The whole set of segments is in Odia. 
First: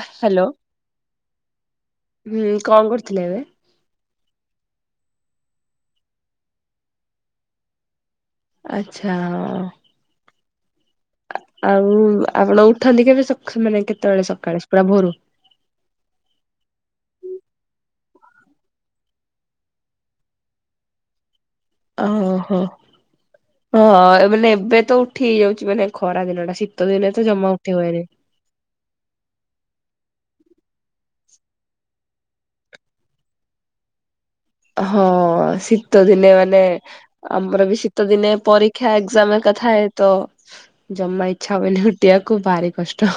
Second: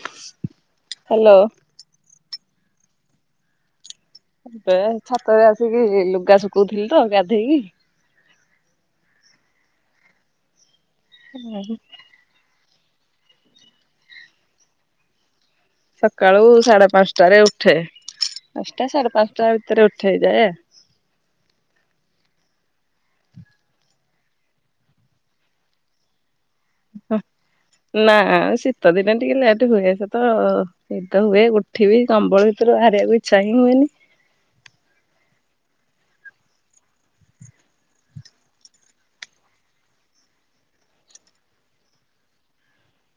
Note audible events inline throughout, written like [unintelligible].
ଆ ହାଲୋ। ହାଲୋ। ହୁଁ କଣ କରୁଥିଲେ ଏବେ? ଏବେ ଛାତରେ ଆସିକି ଲୁଗା ଶୁଖୋଉଥିଲି ତ ଗାଧେଇକି। ଆଛା ହଁ। ଆଉ ଆପଣ ଉଠନ୍ତି କେବେ ସଖ୍ ମାନେ କେତୋବେଳ ସକାଳେ ପୁରା ଭୋରୁ? ସକାଳୁ ସାଢେ ପାଞ୍ଚଟାରେ ଉଠେ। ପାଞ୍ଚଟା ସାଢେ ପାଞ୍ଚଟା ଭିତରେ ଉଠିଯାଏ। ଓହୋ ହ ମାନେ ଏବେ ତ ଉଠି ହେଇଯାଉଚି ମାନେ ଖରା ଦିନ ଟା। ଶୀତ ଦିନେ ତ ଜମା ଉଠି ହୁଏନି। ହଁ ନା ଶୀତ ଦିନେ ଟିକେ ଲେଟ ହୁଏ ସ ତ ନିଦ ହୁଏ ଉୋଠିବିି କମ୍ବଳ ଭିତରୁ ବାହାରିବାକୁ ଇଚ୍ଛା ହିଁ ହୁଏନି। ହଁ ଶୀତ ଦିନେ ମାନେ ଆମର ବି ଶୀତ ଦିନେ ପରୀକ୍ଷା ଏଗ୍ଜାମେ ମ୍ ଥାଏ ତ ଜମା ଇଚ୍ଛା ହୁଏନି ଉୁଠିବାକୁ ଭାରି କଷ୍ଟ।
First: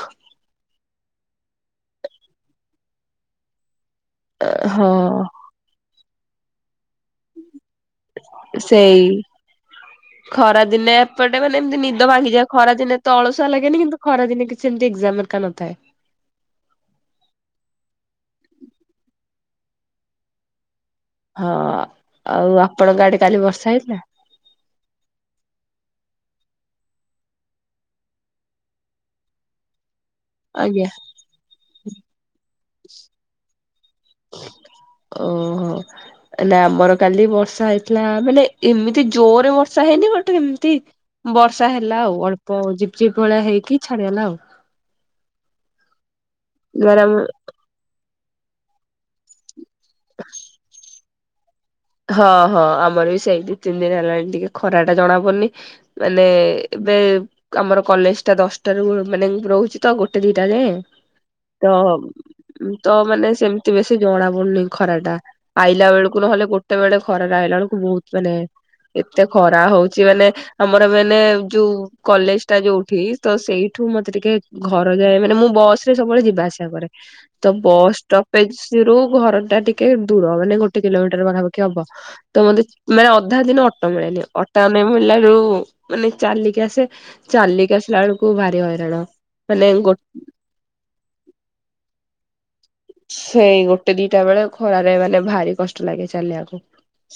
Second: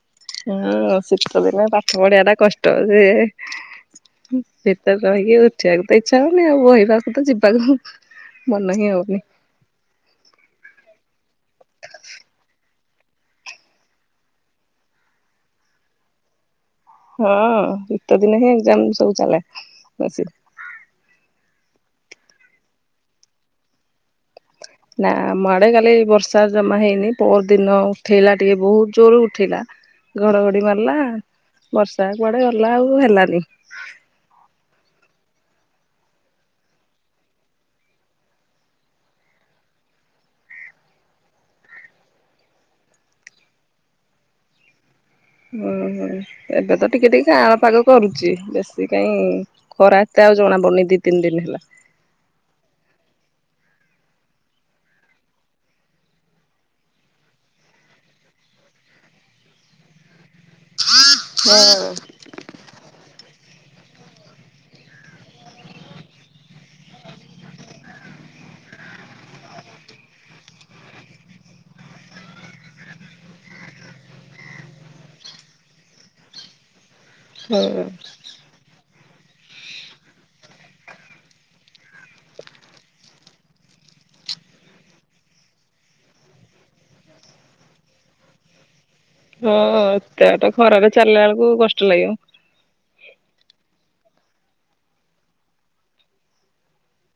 ହଁ ଶୀତ ଦିନେ ପାଠ ପଢିବା ଟା କଷ୍ଟ ଯେ ଭିତରେ ରହିକି ଉଠିବାକୁ ତ ଇଚ୍ଛା ହଉନି ଆଉ ବହି ପାଖକୁ ତ ଯିବାକୁ ମନ ହିଁ ହଉନି। ଖରାଦିନେ ଏପଟେ ମାନେ ଏମିତି ନିଦ ଭାଙ୍ଗିଯାଏ ଖରାଦିନେ ତ ଅଳସୁଆ ଲାଗେନି କିନ୍ତୁ ଖରା ଦିନେ କିଛି ଏମିତି ଏଗ୍ଜାମ ହେରିକା ନଥାଏ। ହଁ ଶୀତ ଦିନ ହିଁ ଏଗ୍ଜାମ ସବୁ ଚାଲେ ବେଶୀ। ହଁ ଆଉ ଆପଣଙ୍କ ଆଡେ କାଲି ବର୍ଷା ହେଇଥିଲା? ନା ଆମ ଆଡେ କାଲି ବର୍ଷା ଜମା ହେଇନି ପଅର ଦିନ ଉଠେଇଲା ଟିକେ ବହୁତ ଜୋର ଉଠେଇଲା। ଘଡଘଡି ଆଜ୍ଞା। ମାରିଲା ବର୍ଷା କୁଆଡେ ଗଲା ଆଉ ହେଲାନି। ଓହୋ ନା ଆମର କାଲି ବର୍ଷା ହେଇଥିଲା ମାନେ ଏମିତି ଜୋରରେ ବର୍ଷା ହେଇନି ଗୋଟେ ଏମିତି ବର୍ଷା ହେଲା ଆଉ ଅଳ୍ପ ଝିପ୍ ଝିପ୍ ଭଳିଆ ହେଇକି ଛାଡିଗଲା ଆଉ। ହୁଁ ହୁଁ ଏବେ ତ ଦ୍ଵାରା ଟିକେ ଟିକେ ମୁଁ କାଁଆଳ ପାଗ କରୁଚି ବେଶୀ କାଇଁ ଖରା ଏତେ ଆଉ ଜଣା ପଡୁନି ଦି ତିନି ଦିନ ହେଲା। ହଁ ହଁ ଆମର ବି ସେଇ ଦି ତିନି ଦିନ ହେଲାଣି ଟିକେ ଖରା ଟା ଜଣା ପଡୁନି ମାନେ ଏବେ ଆମର କଲେଜ ଟା ଦଶଟା ରୁ ମାନେ ରହୁଛି ତ ଗୋଟେ ଦିଟା ଜାଙ୍କେ। ହଁ ତ ତ ମାନେ ସେ ସେମିତି ବେଶୀ ଜଣା ପଡୁନି ଖରା ଟା ଆଇଲା ବେଳକୁ ନହେଲେ ଗୋଟେ କେତେବେଳେ ଖରାରେ ଆଇଲା ବେଳକୁ ବହୁତ ମାନେ ଏତେ ଖରା ହଉଛି ମାନେ ଆମର ମାନେ ଯୋଉଁ କଲେଜ ଟା ଯୋଉଁଠି ତ ସେଇଠୁ ତୁ ମତେ ଟିକେ ଘର ଯାଏ ମାନେ ମୁଁ ବସ ରେ ସବୁବେଳେ ଯିବା ଆସିବା କରେ। ତ ହଁ ବସ୍ ଷ୍ଟପେଜ ରୁ ଘର ଟା ଟିକେ ଦୂର ମାନେ ଗୋଟେ କିଲୋମିଟର ପାଖାପାଖି। ପାଖି ହବ ତ ମୋତେ ମାନେ ଅଧା ଦିନ ଅଟୋ ମିଳେନି ଅଟୋ ମିଳିଲାରୁ ମାନେ ଚାଲି କି ଆସେ ଚାଲିକି ଆସିଲା ବେଳକୁ ଭାରି ହଇରାଣ। ହଁ ମାନେ ଗୋ ଏତେ ବାଟ ଖରା ରେ ଚାଲିଲା ବେଳକୁ କଷ୍ଟ ଲାଗିବ। ସେଇ ଗୋଟେ ଦିଟା ବେଳେ ଖରାରେ ଗଲେ ଭାରି କଷ୍ଟ ଲାଗେ ଚାଲିଆକୁ।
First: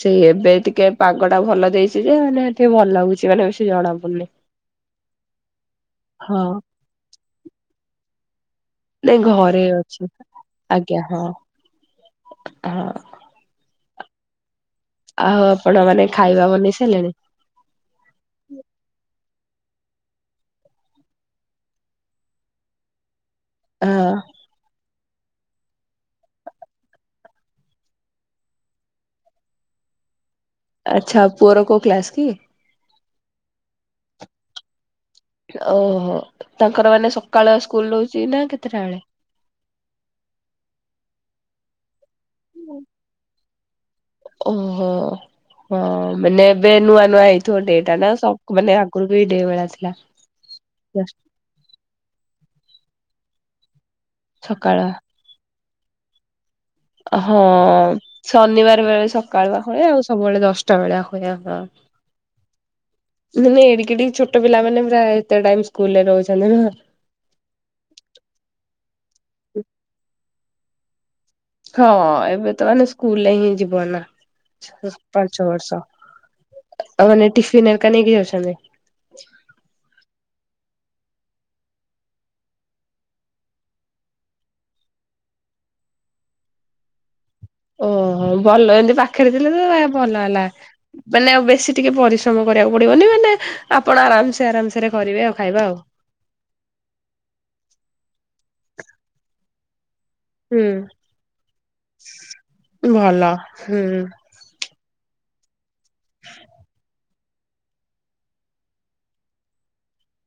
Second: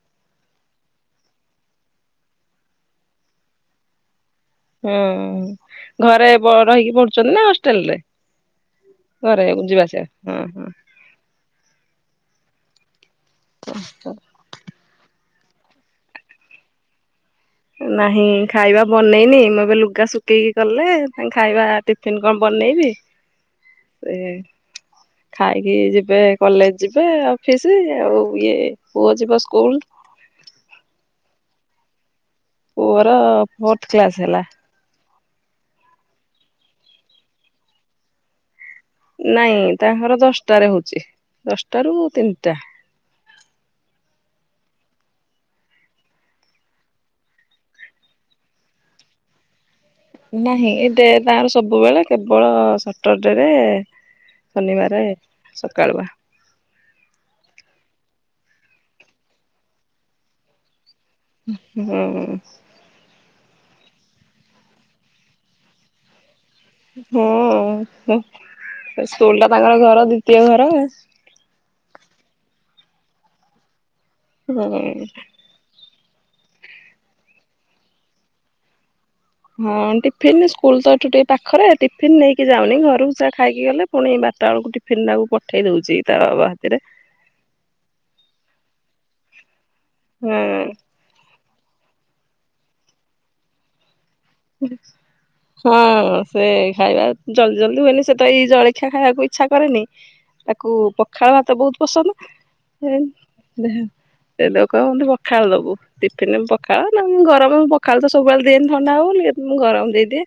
ସେଇ ଏବେ ଟିକେ ପାଗ ଟା ଭଲ ଦେଇଛି ଯେ ହେଲେ ଟିକେ ଭଲ ଲାଗୁଛି ମାନେ ବେସି ଜଣା ପଡୁନି। ହୁଁ ଘରେ ହଁ ରହିକି ପଢୁଛନ୍ତି ନା ହଷ୍ଟେଲ ରେ। ନାଇଁ ଘରେ ଯିବା ଆସିବା ଅଛି ହଁ ହଁ। ଆଜ୍ଞା ହଁ ହଁ। [unintelligible] ଆଉ ଆପଣ ମାନେ ଖାଇବା ବନେଇ ସାଇଲେଣି। ନାହିଁ ଖାଇବା ବନେଇନି ମୁଁ ଏବେ। ଲୁଗା ଶୁଖେଇକି ଗଲେ ତାଙ୍କ ଖାଇବା ଟିଫିନ କଣ ବନେଇବି। ହଁ ଏ। ଖାଇକି ଯିବେ କଲେଜ ଯିବେ ଅଫିସ ଆଉ ଇଏ ପୁଅ ଯିବ ସ୍କୁଲ। ହ ଆଚ୍ଛା ପୁଅର କୋଉଁ କ୍ଲାସ କି। ପୁଅର ଫୋର୍ଥ କ୍ଲାସ ହେଲା। ଓହୋ ତାଙ୍କର ମାନେ ସକାଳ ସ୍କୁଲ ରହୁଛି ନା କେତେ। ନାଇଁ ତାଙ୍କର ଦଶଟାରେ ହଉଛି ଦଶ। ଟାରୁ ତିନିଟା। ଓହୋ। ହଁ ମାନେ ଏବେ ନୂଆ ନୂଆ ହେଇଥିବ ଡେ ଟା ନା ସବୁ ମାନେ ଆଗରୁ ବି ଡେ ବେଳା ଥୀ ନାହିଁ ଡେ ତାଙ୍କର ସବୁବେଳେ କେବଳ ସଟରଡେରେ। ସକାଳ ଶନିବାର ସକାଳୁଆ। ହଁ ଶନିବାର ବେଳେ ସକାଳୁଆ ହୁଏ ଆଉ ସବୁବେଳେ ଦଶଟା ବେଳା। ହୁଁ। ମାନେ ଏଡିିକି ଏଡ଼ିକି ଛୋଟ ପିଲା ମାନେ ପୁରା ଏତେ ଟାଇମ ସ୍କୁଲ ରେ ରହୁଛ ହଁ ସ୍କୁଲ ଟା ତାଙ୍କର ଘର ଦ୍ଵିତୀୟ ଘର ଆଉ। ହଁ ଏବେ ତ ମାନେ ସ୍କୁଲରେ ହିଁ ଯିବ ନା ହୁଁ ପାଞ୍ଚ ବର୍ଷ। ଆଉ ମାନେ ଟିଫିନ ଅରିକା ନେଇକି ଯାଉଛନ୍ତି। ହଁ ଟିଫିନ ସ୍କୁଲ ତ ଏଠୁ ଟିକେ ପାଖରେ ଟିଫିନ ନେଇକି ଯାଉନି ଘରକୁ ଯହା ଖାଇକି ଗଲେ ପୁଣି ବାର ବାରଟା ବେଳକୁଟି ଟିଫିନ୍ ଟାକୁ ପଠେଇ ଦଉଛି ତା ବାବା ହାତରେ। ଓହୋ ଭଲ ଏମିତି ପାଖରେ ଥିଲେ ତ ଭଲ ହଁ ହେଲା ମାନେ ବେଶ ବେସି ଟିକେ ପରିଶ୍ରମ କରିବାକୁ ପଡିବନି ମାନେ ଆପଣ ଆରାମ। ହଁ ସେ ଖାଇବା ଜଲଦି ଜଲଦି ହୁଏନି ସେ ତ ଏଇ ଜଳଖିଆ ଖାଇବାକୁ ଇଛା କରେନି। ହୁଁ ତାକୁ ପଖାଳ ଭାତ ବହୁତ ପସନ୍ଦ। ଭଲ ହୁଁ। କହିବ ମତେ ପଖାଳ ଦବୁ ଟିଫିିନ ରେ ପଖାଳ ନଏଲେ ଗରମ ପଖାଳ ତ ସବୁବେଳେ ଦିଏନି ଥଣ୍ଡା ହବ ବୋଲି। କେବେ ମୁ ଗରମ ଦେଇଦିଏ।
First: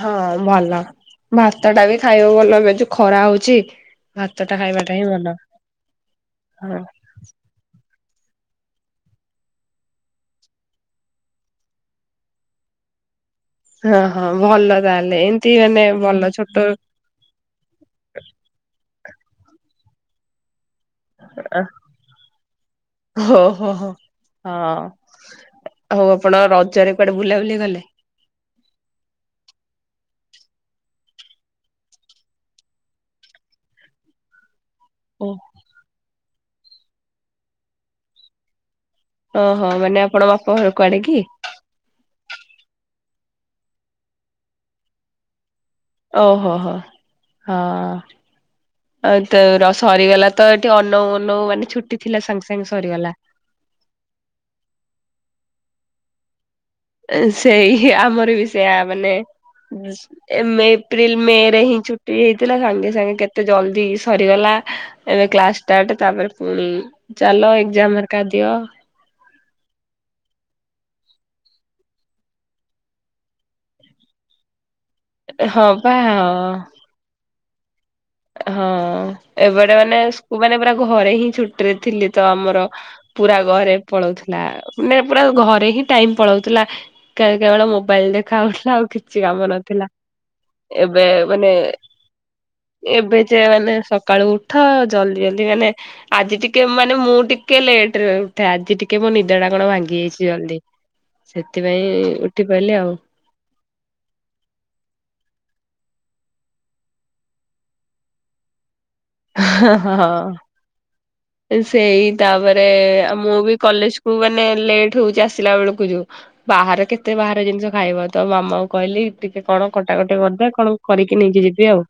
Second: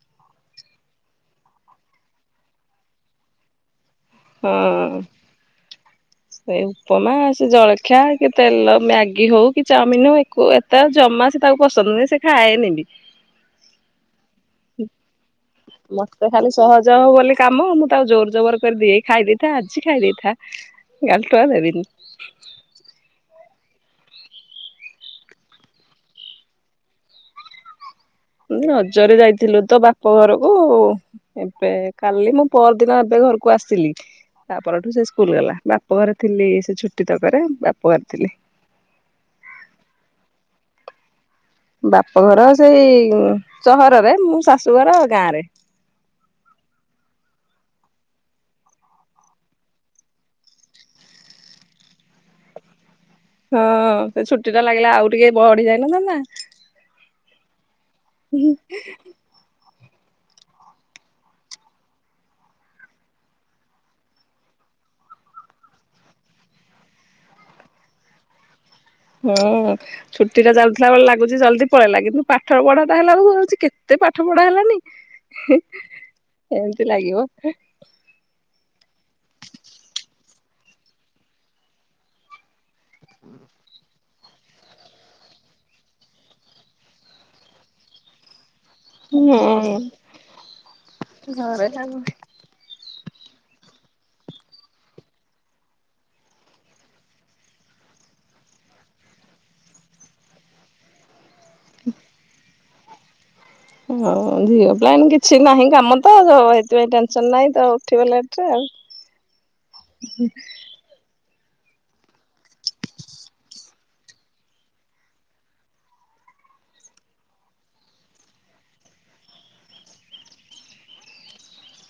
ହଁ ଭଲ ଭତା ଟା ବି ଖାଇବ ଭଲ ଏ ଯୋଉ ଖରା ହଉଛି। ଭାତ ଟା ହଁ ଖାଇବାଟା ହିଁ ଭଲ। ସେଇ ହଁ ଉପମା ସେ ଜଳଖ ଖିଆ କି ତେଲ ମ୍ୟାଗି ହଉ କି ଚାଉମିନ ହଉ ଆକୁ ଏତେ ଜମା ସେ ତାକୁ ପସନ୍ଦ ନୁହଁ ସେ ଖାଏନି ବି। ହଁ ହଁ ଭଲ ତାହେଲେ ଏମିତି ମାନେ [inaudible] ମତେ ଭଲ ଖାଲି ଛୋଟ ସହଜ ହବ ବୋଲି କାମ ମୁଁ ତାଉ ଜୋର ଜବର କରି ଦିଏ ଖାଇ ଦେଇଥା ଆଜି ଖାଇ ଦେଇଥା କାଲି ଠୁ ଆଉ ଦେବିନି। ଓହୋ ହଁ ହଉ ଆପଣ ରଜରେ କୁଆଡେ ବୁଲା ବୁଲି ଗଲେ। ଉଁ ରଜ ରେ ଯାଇଥିଲୁ ତ ବାପ ଘରକୁ ଏବେ କାଲି ନା ପର ଦିନ ଏବେ। ଘରକୁ ଆସିଲି। ତା ପରଠୁ ସେ ଓ ସ୍କୁଲ ଗଲା ବାପ ଘରେ ଥିଲି ସେ ଛୁଟି ତକରେ ବାପ ଘରେ ଥିଲି। ଓହୋ ମାନେ ଆପଣ ବାପା ଘର କୁଆଡେ କି। ବାପ ଘର ସେଇ ସହରରେ ମୁଁ ଶାଶୁଘର ଗାଁ ରେ। ଓହୋ ହୋ ହଁ ଆଉ ତ ସରିଗଲା ତ ଏଠି ଅନଉ ଅନଉ ମାନେ ଛୁଟି ଥିଲା ସାଙ୍ଗେ ସାଙ୍ଗେ ସରିଗଲା। ହଁ ସେ ଛୁଟି ଟା ଲାଗିଲା ଆଉ ଟିକେ ବଢିଯାଇ ନଥାନ୍ତା। ସେଇ ଆମର ବି ସେୟା ମାନେ ଏ ଏପ୍ରିଲ ମେ ରେ ହିଁ ଛୁଟି ହେଇଥିଲା ସାଙ୍ଗେ ସାଙ୍ଗେ କେତେ ଜଲଦି ସରିଗଲା। ଏବେ କ୍ଲାସ୍ ସ୍ଟାର୍ଟ ତାପରେ ପୁଣି ଚାଲ ଏଜାମର କା ଦିଅ। ହଁ ଛୁଟି ଟା ଚାଲୁଥିଲା ବେଳେ ଲାଗୁଛି ଜଲଦି ପଳେଇଲା କିନ୍ତୁ ପାଠ ପଢା ଟା ହେଲା ଶୁଛି କେତେ? ପାଠ ପଢା ହେଲାନି ହଁ ପା ହଁ ଏମିତି ଲାଗିବ। ହଁ ଏବେଟେ ମାନେକୁ ମାନେ ପୁରା ଘରେ ହିଁ ଛୁଟିରେ ଥିଲି ତ ଆମର। ପୁରା ଘରେ ପଳଉଥିଲେ ମାନେ ପୁରା ଘରେ ହିଁ ଟାଇମ ପଳାଉଥିଲା କେବଳ ମୋବାଇଲ ଦେଖାାଉଥିଲା। ଆଉ କିଛି କାମ ନଥିଲା ହୁଁ ଏବେ ମାନେ ଘରେ ଏବେ ଯେ ମାନେ ସକାଳୁ ଉଠ ଜଲ୍ଦି ଜଲ୍ଦି ମାନେ ଆଜି ଟିକେ ମାନେ ମୁଁ ଟିକେ ଲେ ଟେରେ ଉଠେ ଜି ଟିକେ ମୋ ନିଦଡା କଣ ଭାଙ୍ଗି ଯାଇଛି ଜଲ୍ଦି। ସେଥିପାଇଁ ଉଠି ପାରିଲି ଆଉ। ହଉ ଝିଓ ପାଇଁ କିଛି ନାହିଁ କାମ ତ ସେଥିପାଇଁ ଟେନସନ ନାହିଁ ତ ଉଠିବ ଲେଟରେ ଆଉ। ହେ ହେ ହଁ। ସେଇ ତାପରେ ଆଉ ମୁଁ ବି କଲେଜ କୁ ମାନେ ଲେଟ୍ ହଉଛି ଆସିଲା ବେଳକୁ ଯୋଉ। ବାହାର କେତେ ବାହାର ଜିନିଷ ଖାଇବ ତ ମାମାଙ୍କୁ କହିଲି ଟିକେ କଣ କଟାକଟି କରିଦେ କଣ କରିକି ନେଇକି ଯିବି ଆଉ।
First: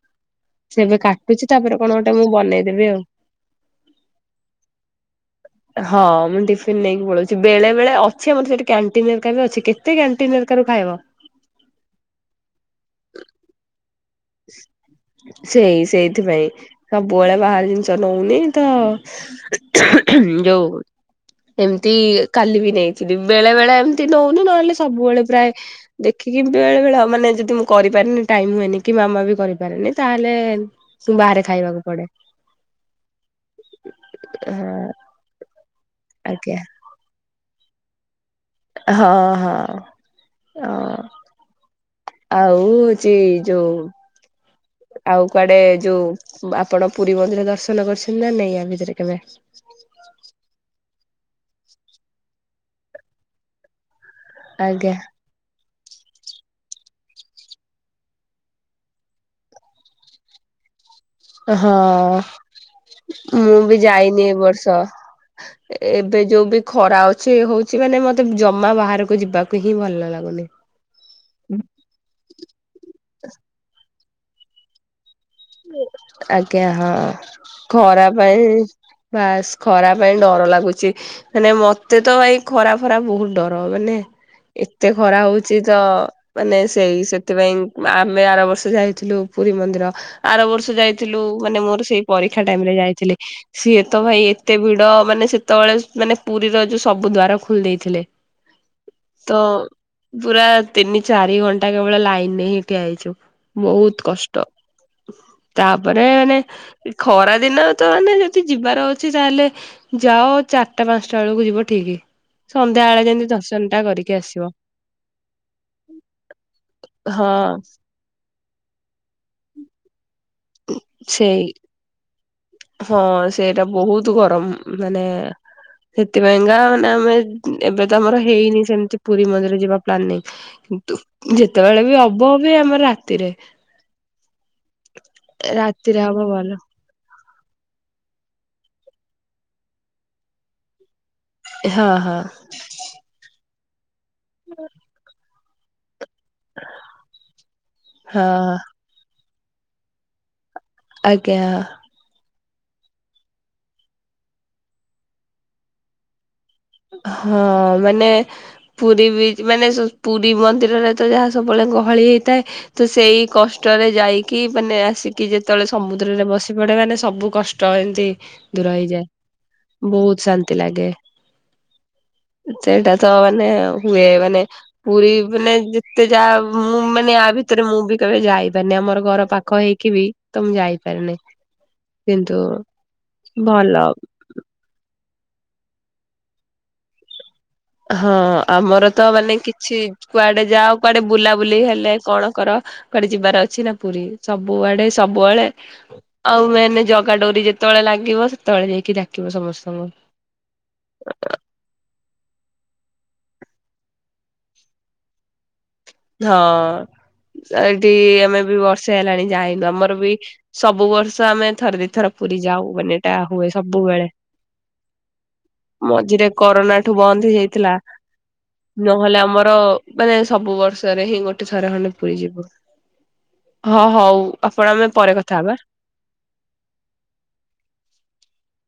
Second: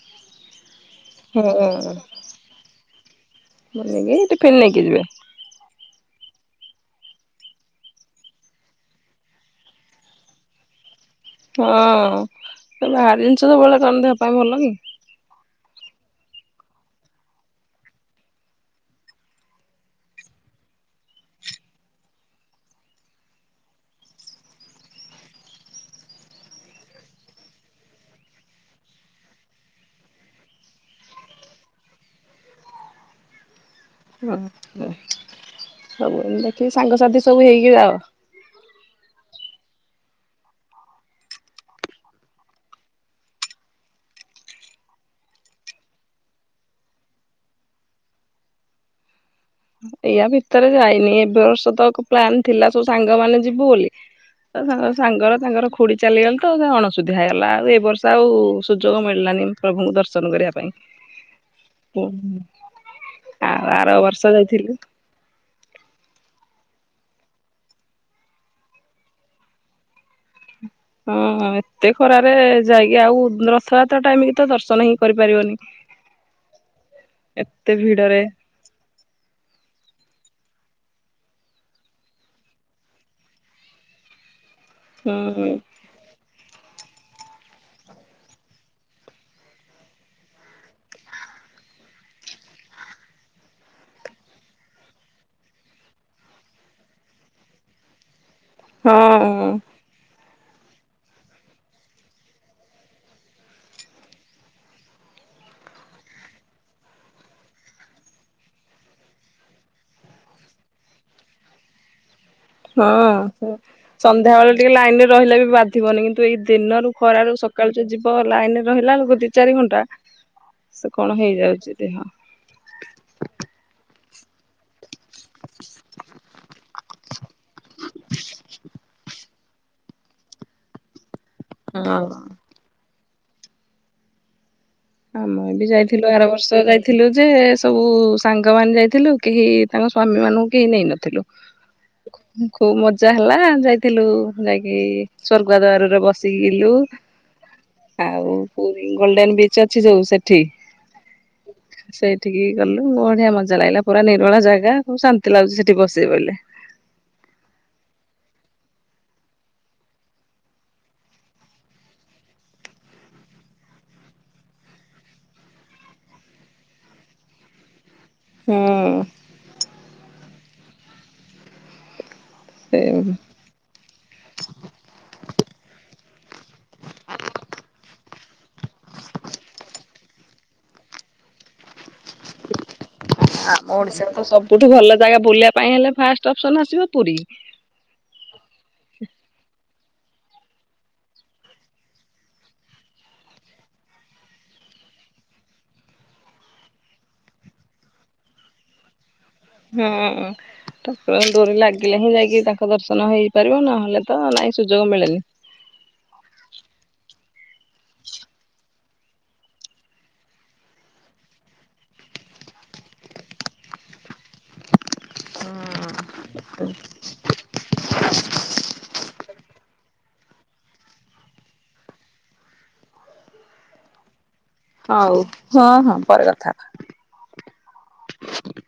ସେବେ ହଁ କାଟୁଛି ତାପରେ କଣ ଗୋଟେ ମୁଁ ବନେଇଦେବି ଆଉ। ମେ ଟିଫିନ୍ ନେଇକି ଯିବି। ହଁ ମୁଁ ଟିଫିନ ନେଇକି ପଳଉଛି ବେଳେ ବେଳେ ଅଛି ଆମର ସେଠି କ୍ୟାଣ୍ଟିନର ଅଛି କେତେ କ୍ୟାଣ୍ଟିନରକାର ଖାଇବ। ହଁ ବାହାରି ଜିନିଷ ସବୁ ବଳେ କଣ ଦେବା ପାଇଁ ଭଲକି? ସେଇ ସେଇଥିପାଇଁ ସବୁବେଳେ ବାହାର ଜିନିଷ ନଉନି ତ ଯୋଉ। ଏମିତି କାଲି ବି ନେଇଥିଲି ବେଳେ ବେଳେ ଏମିତି ନଉନି ନହେଲେ ସବୁବେଳେ ପ୍ରାୟ ଦେଖି। ବେଳେବେଳେ ମାନେ ଯଦି ମୁଁ କରିପାରିନି ଟାଇମ ହୁଏନି କି। କି ମାମା ବି କରିପାରେନି ତାହଲେ ବାହାରେ ଖାଇବାକୁ ପଡ଼େ। ହଁ ଆଜ୍ଞା ଦେଖିକି ସାଙ୍ଗସାଥି ସବୁ ହେଇକି ଯାଅ। ହଁ ହଁ ହ ଆଉ ହୋଉଚି ଯୋଉ। ଆଉ କୁଆଡେ ଯୋଉ ଆପଣ ପୁରୀ ମନ୍ଦିର ଦର୍ଶନ କରିଛନ୍ତି ନା ନାଇ ଆୟ ଭିତରେ କେବେ? ଏୟା ଭିତରେ ଯାଇନି ଏବେ ବର୍ଷ ତ ପ୍ଲାନ୍ ଥିଲା ସବୁ ସାଙ୍ଗମାନୋନେ ଯିବୁ ବୋଲି। ତ ଆଜ୍ଞା ସାଙ୍ଗର ତାଙ୍କର ଖୁଡ଼ି ଚାଲିଗଲେ ତ ଅଣସୁବିଧା ହେଇଗଲା ଆଉ ଏର୍ଷ ଆଉ ସୁଯୋଗ ମିଳିଲାନି ପ୍ରଭୁଙ୍କୁ ଦର୍ଶନ କରିବା ପାଇଁ। ହଁ ମୁଁ ଆଉ ବି ଆର ଯାଇନି ଏ ଯାଇଥିଲୁ ବର୍ଷ। [inaudible] ଏବେ ଯୋଉ ବି ଖରା ଅଛି ହଉଛି ମାନେ ମତେ ଜମା ବାହାରକୁ ଯିବାକୁ ହିଁ ଭଲ ଲାଗୁନି। ହଁ ଏତେ ଖରାରେ ଯାଇକି ଆଉ ରଥଯାତ୍ରା ଟାଇମ କି ତ ଦର୍ଶନ ହିଁ। କରିପାରିବନି। ଆଜ୍ଞା ହଁ ଏତେ ଖରା ଭିଡରେ ପାଇଁ। ବାସ୍ ଖରା ପାଇଁ ଡର ଲାଗୁଛି। ହେନେ ମତେ ତ ଏଇ ଖରା ଫରା ବହୁତ ଡର ମାନେ ଏତେ ହୁଁ ଖରା ହଉଛି ତ ମାନେ। ସେଇ ସେଥିପାଇଁ ଆମେ ଆର ବର୍ଷ ଯାଇଥିଲୁ ପୁରୀ ମନ୍ଦିର। ଆର ବର୍ଷ ଯାଇଥିଲୁ ମାନେ ମୋର ସେଇ ପରୀକ୍ଷା ଟାଇମ ରେ ଯାଇଥିଲେି ସିଏ ତ ଭାଇ ଏତେ ଭିଡ ମାନେ ସେତେବେଳେ ମାନେ ପୁରୀର ଯୋଉ ସବୁ ଦ୍ୱାର ଖୋଲି ଦେଇେଇଥିଲେ। ହଁ। ପୁରା ତିନି ଚାରି ଘଣ୍ଟା କେବଳ ଲାଇନରେ ହେଇଠିଆ ହେଇଛୁ ବହୁତ କଷ୍ଟ ହ। ତାପରେ ମାନେ ଖରା ଦିନ ତ ମାନେ ଯଦି ଯିବାର ଅଛି ତାହେଲେ ଯାଅ। ଚାରିଟା ପାଞ୍ଚଟା ବେଳକୁ ଯିବ ଠିକ ସନ୍ଧ୍ୟା ହଁ ବେଳେ ଯେମିତି ଦର୍ଶନ ଟା କରିକି ସନ୍ଧ୍ୟା ଆସିବ ବେଳେ ଟିକେ ଲାଇନ ରେ ରହିଲା ବି ବାଧିବନି କିନ୍ତୁ ଏଇ ଦିନରୁ ହଁ ଖରାରୁ ସକାଳୁ ଯୋ ଯିବ ଲାଇନରେ ରହିଲା ଲଳୋକ ଦି ଚାରି ଘଣ୍ଟା ସେ କଣ ସେଇ ହେଇଯାଉଛି ଦେହ। ହଁ ସେଇଟା ବହୁତ ଗରମ ମାନେ ସେଥିପାଇଁକା ମାନେ ଆମେ ଏବେ ତ ଆମର ହେଇନି ସେମିତି ପୁରୀ ମନ୍ଦିର ପ୍ାନି କିନ୍ତୁ ଯେତେବେଳେ ବି ହଁ। ଅବ ବି ଆମର ତିରେ ଆମ ଏ ବି ଯାଇଥିଲୁ ଆର ବର୍ଷ ଯାଇଥିଲୁ ଯେ ସବୁ ସାଙ୍ଗମାନେ ଯାଇଥିଲେୁ କେହି ତାଙ୍କ ସ୍ୱାମୀମାନଙ୍କୁ କେହି ନେଇନଥିଲେ। ହଁ ହଁ। ଥିଲ ଖୁବ ମଜା ହେଲା ଯାଇଥିଲୁ ଯାଇକି। ସଵର୍ଗ ଦଵାରରେ ବସିଲୁ ଆଉ ହଁ ପୁରୀ ଗୋଲଡେନ ବିଚ ଅଛି ଯୋଉ ସେଠି ଆଜ୍ଞା। ସେଇଠିକି ଗଲୁ ବଢିଆ ମଜା ଲାଗିଲା ପୁରା ନିର୍ମଳା ଜାଗା ଶାନ୍ତି ଲାଗୁଛି ସେଠି ବସେଇ ବୋଇଲେ ହଁ ମାନେ ପୁରୀ ବି ମାନେ ପୁରୀ ମନ୍ଦିରରେ ତ ଯାହା ସବୁବେଳେ। ଗହଳି ହେଇଥାଏ ତ ସେଇ କଷ୍ଟରେ ଯାଇକି ମାନେ ଆସିକି ଯେତେବେଳେ ସମୁଦ୍ରରେ ବସପଡେ। ଗଟେ ମାନେ ସବୁ କଷ୍ଟ ଏମତି ଦୂର ହୁଁ ହେଇଯାଏ ବହୁତ ଶାନ୍ତି ଲାଗେ। ସେ ସେଇଟା ତ ମାନେ ହୁଏ ମାନେ ପୁରୀ ମାନେ ଯେତେ ଯା ମୁଁ ମାନେ ଆ ଭିତରେ ମୁଁ ବି। କେବେ ଯାଇପାରନି ଆମର ଘର ପାଖ ହେଇକି ବି ତ ମୁଁ ଯାଇପାରନି କିନ୍ତୁ। ଆମ ଭଲ ଓଡିଶା ତ ସବୁଠୁ ଭଲ ଜାଗା ବୁଲିବା ପାଇଁ ହେଲେ ଫାଷ୍ଟ ଅପସନ ଆସିବ ପୁରୀ। ହଁ ଆମର ତ ମାନେ କିଛି କୁଆଡେ ଯାଅ କୁଆଡେ ବୁଲାବୁଲି ହେଲେ କଣ କର। କଆଟେ ଯିବାର ଅଛି ନା ପୁରୀ ସବୁଆଡେ ସବୁଆଳେେ ଆଉ ମାନେ ଜଗା ଡୋରି ଯେତେ। ସେତେବେଳେ ଲାଗିବ ସେତେଳେ ଯକି ଡାକି ହଁ ତାକୁ ଡୋରି ଲାଗିଲେ ହିଁ ଯାଇକି ତାକୁ ତା ଦର୍ଶନ ହେଇପାରିବ ନହେଲେ ତ ନାଇଁ ସୁଯୋଗ ମିଳେନି। ହଁ ସେଠି ଆମେ ବି ବ ସେ ହେଲାଣି ଯାାଇନୁ ଆମର ବି ସବୁ ବର୍ଷ ଆମେ ଥରେ ଦିଥର ପୁରୀ ଯାଉ ମାନେ ଏଟା ହୁଏ ସବୁବେଳେ। ହଁ। ଝିରେ ଆଝିରେ କରୋନା ଠୁ ବନ୍ଦ ହେଇଯାଇଥିଲା ନହେଲେ ଆମର ମାନେ ସବୁ ବର୍ଷ। ରେ ହିଁ ଗୋଟେ ଥରେ ଖଣ୍ଡେ ପୁରୀ ଯିବ ହଁ ହଉ। ଆପଣ ଆମେ ପରେ ହଉ କଥା ହବା। ହଁ ହଁ ପରେ କଥା ‌।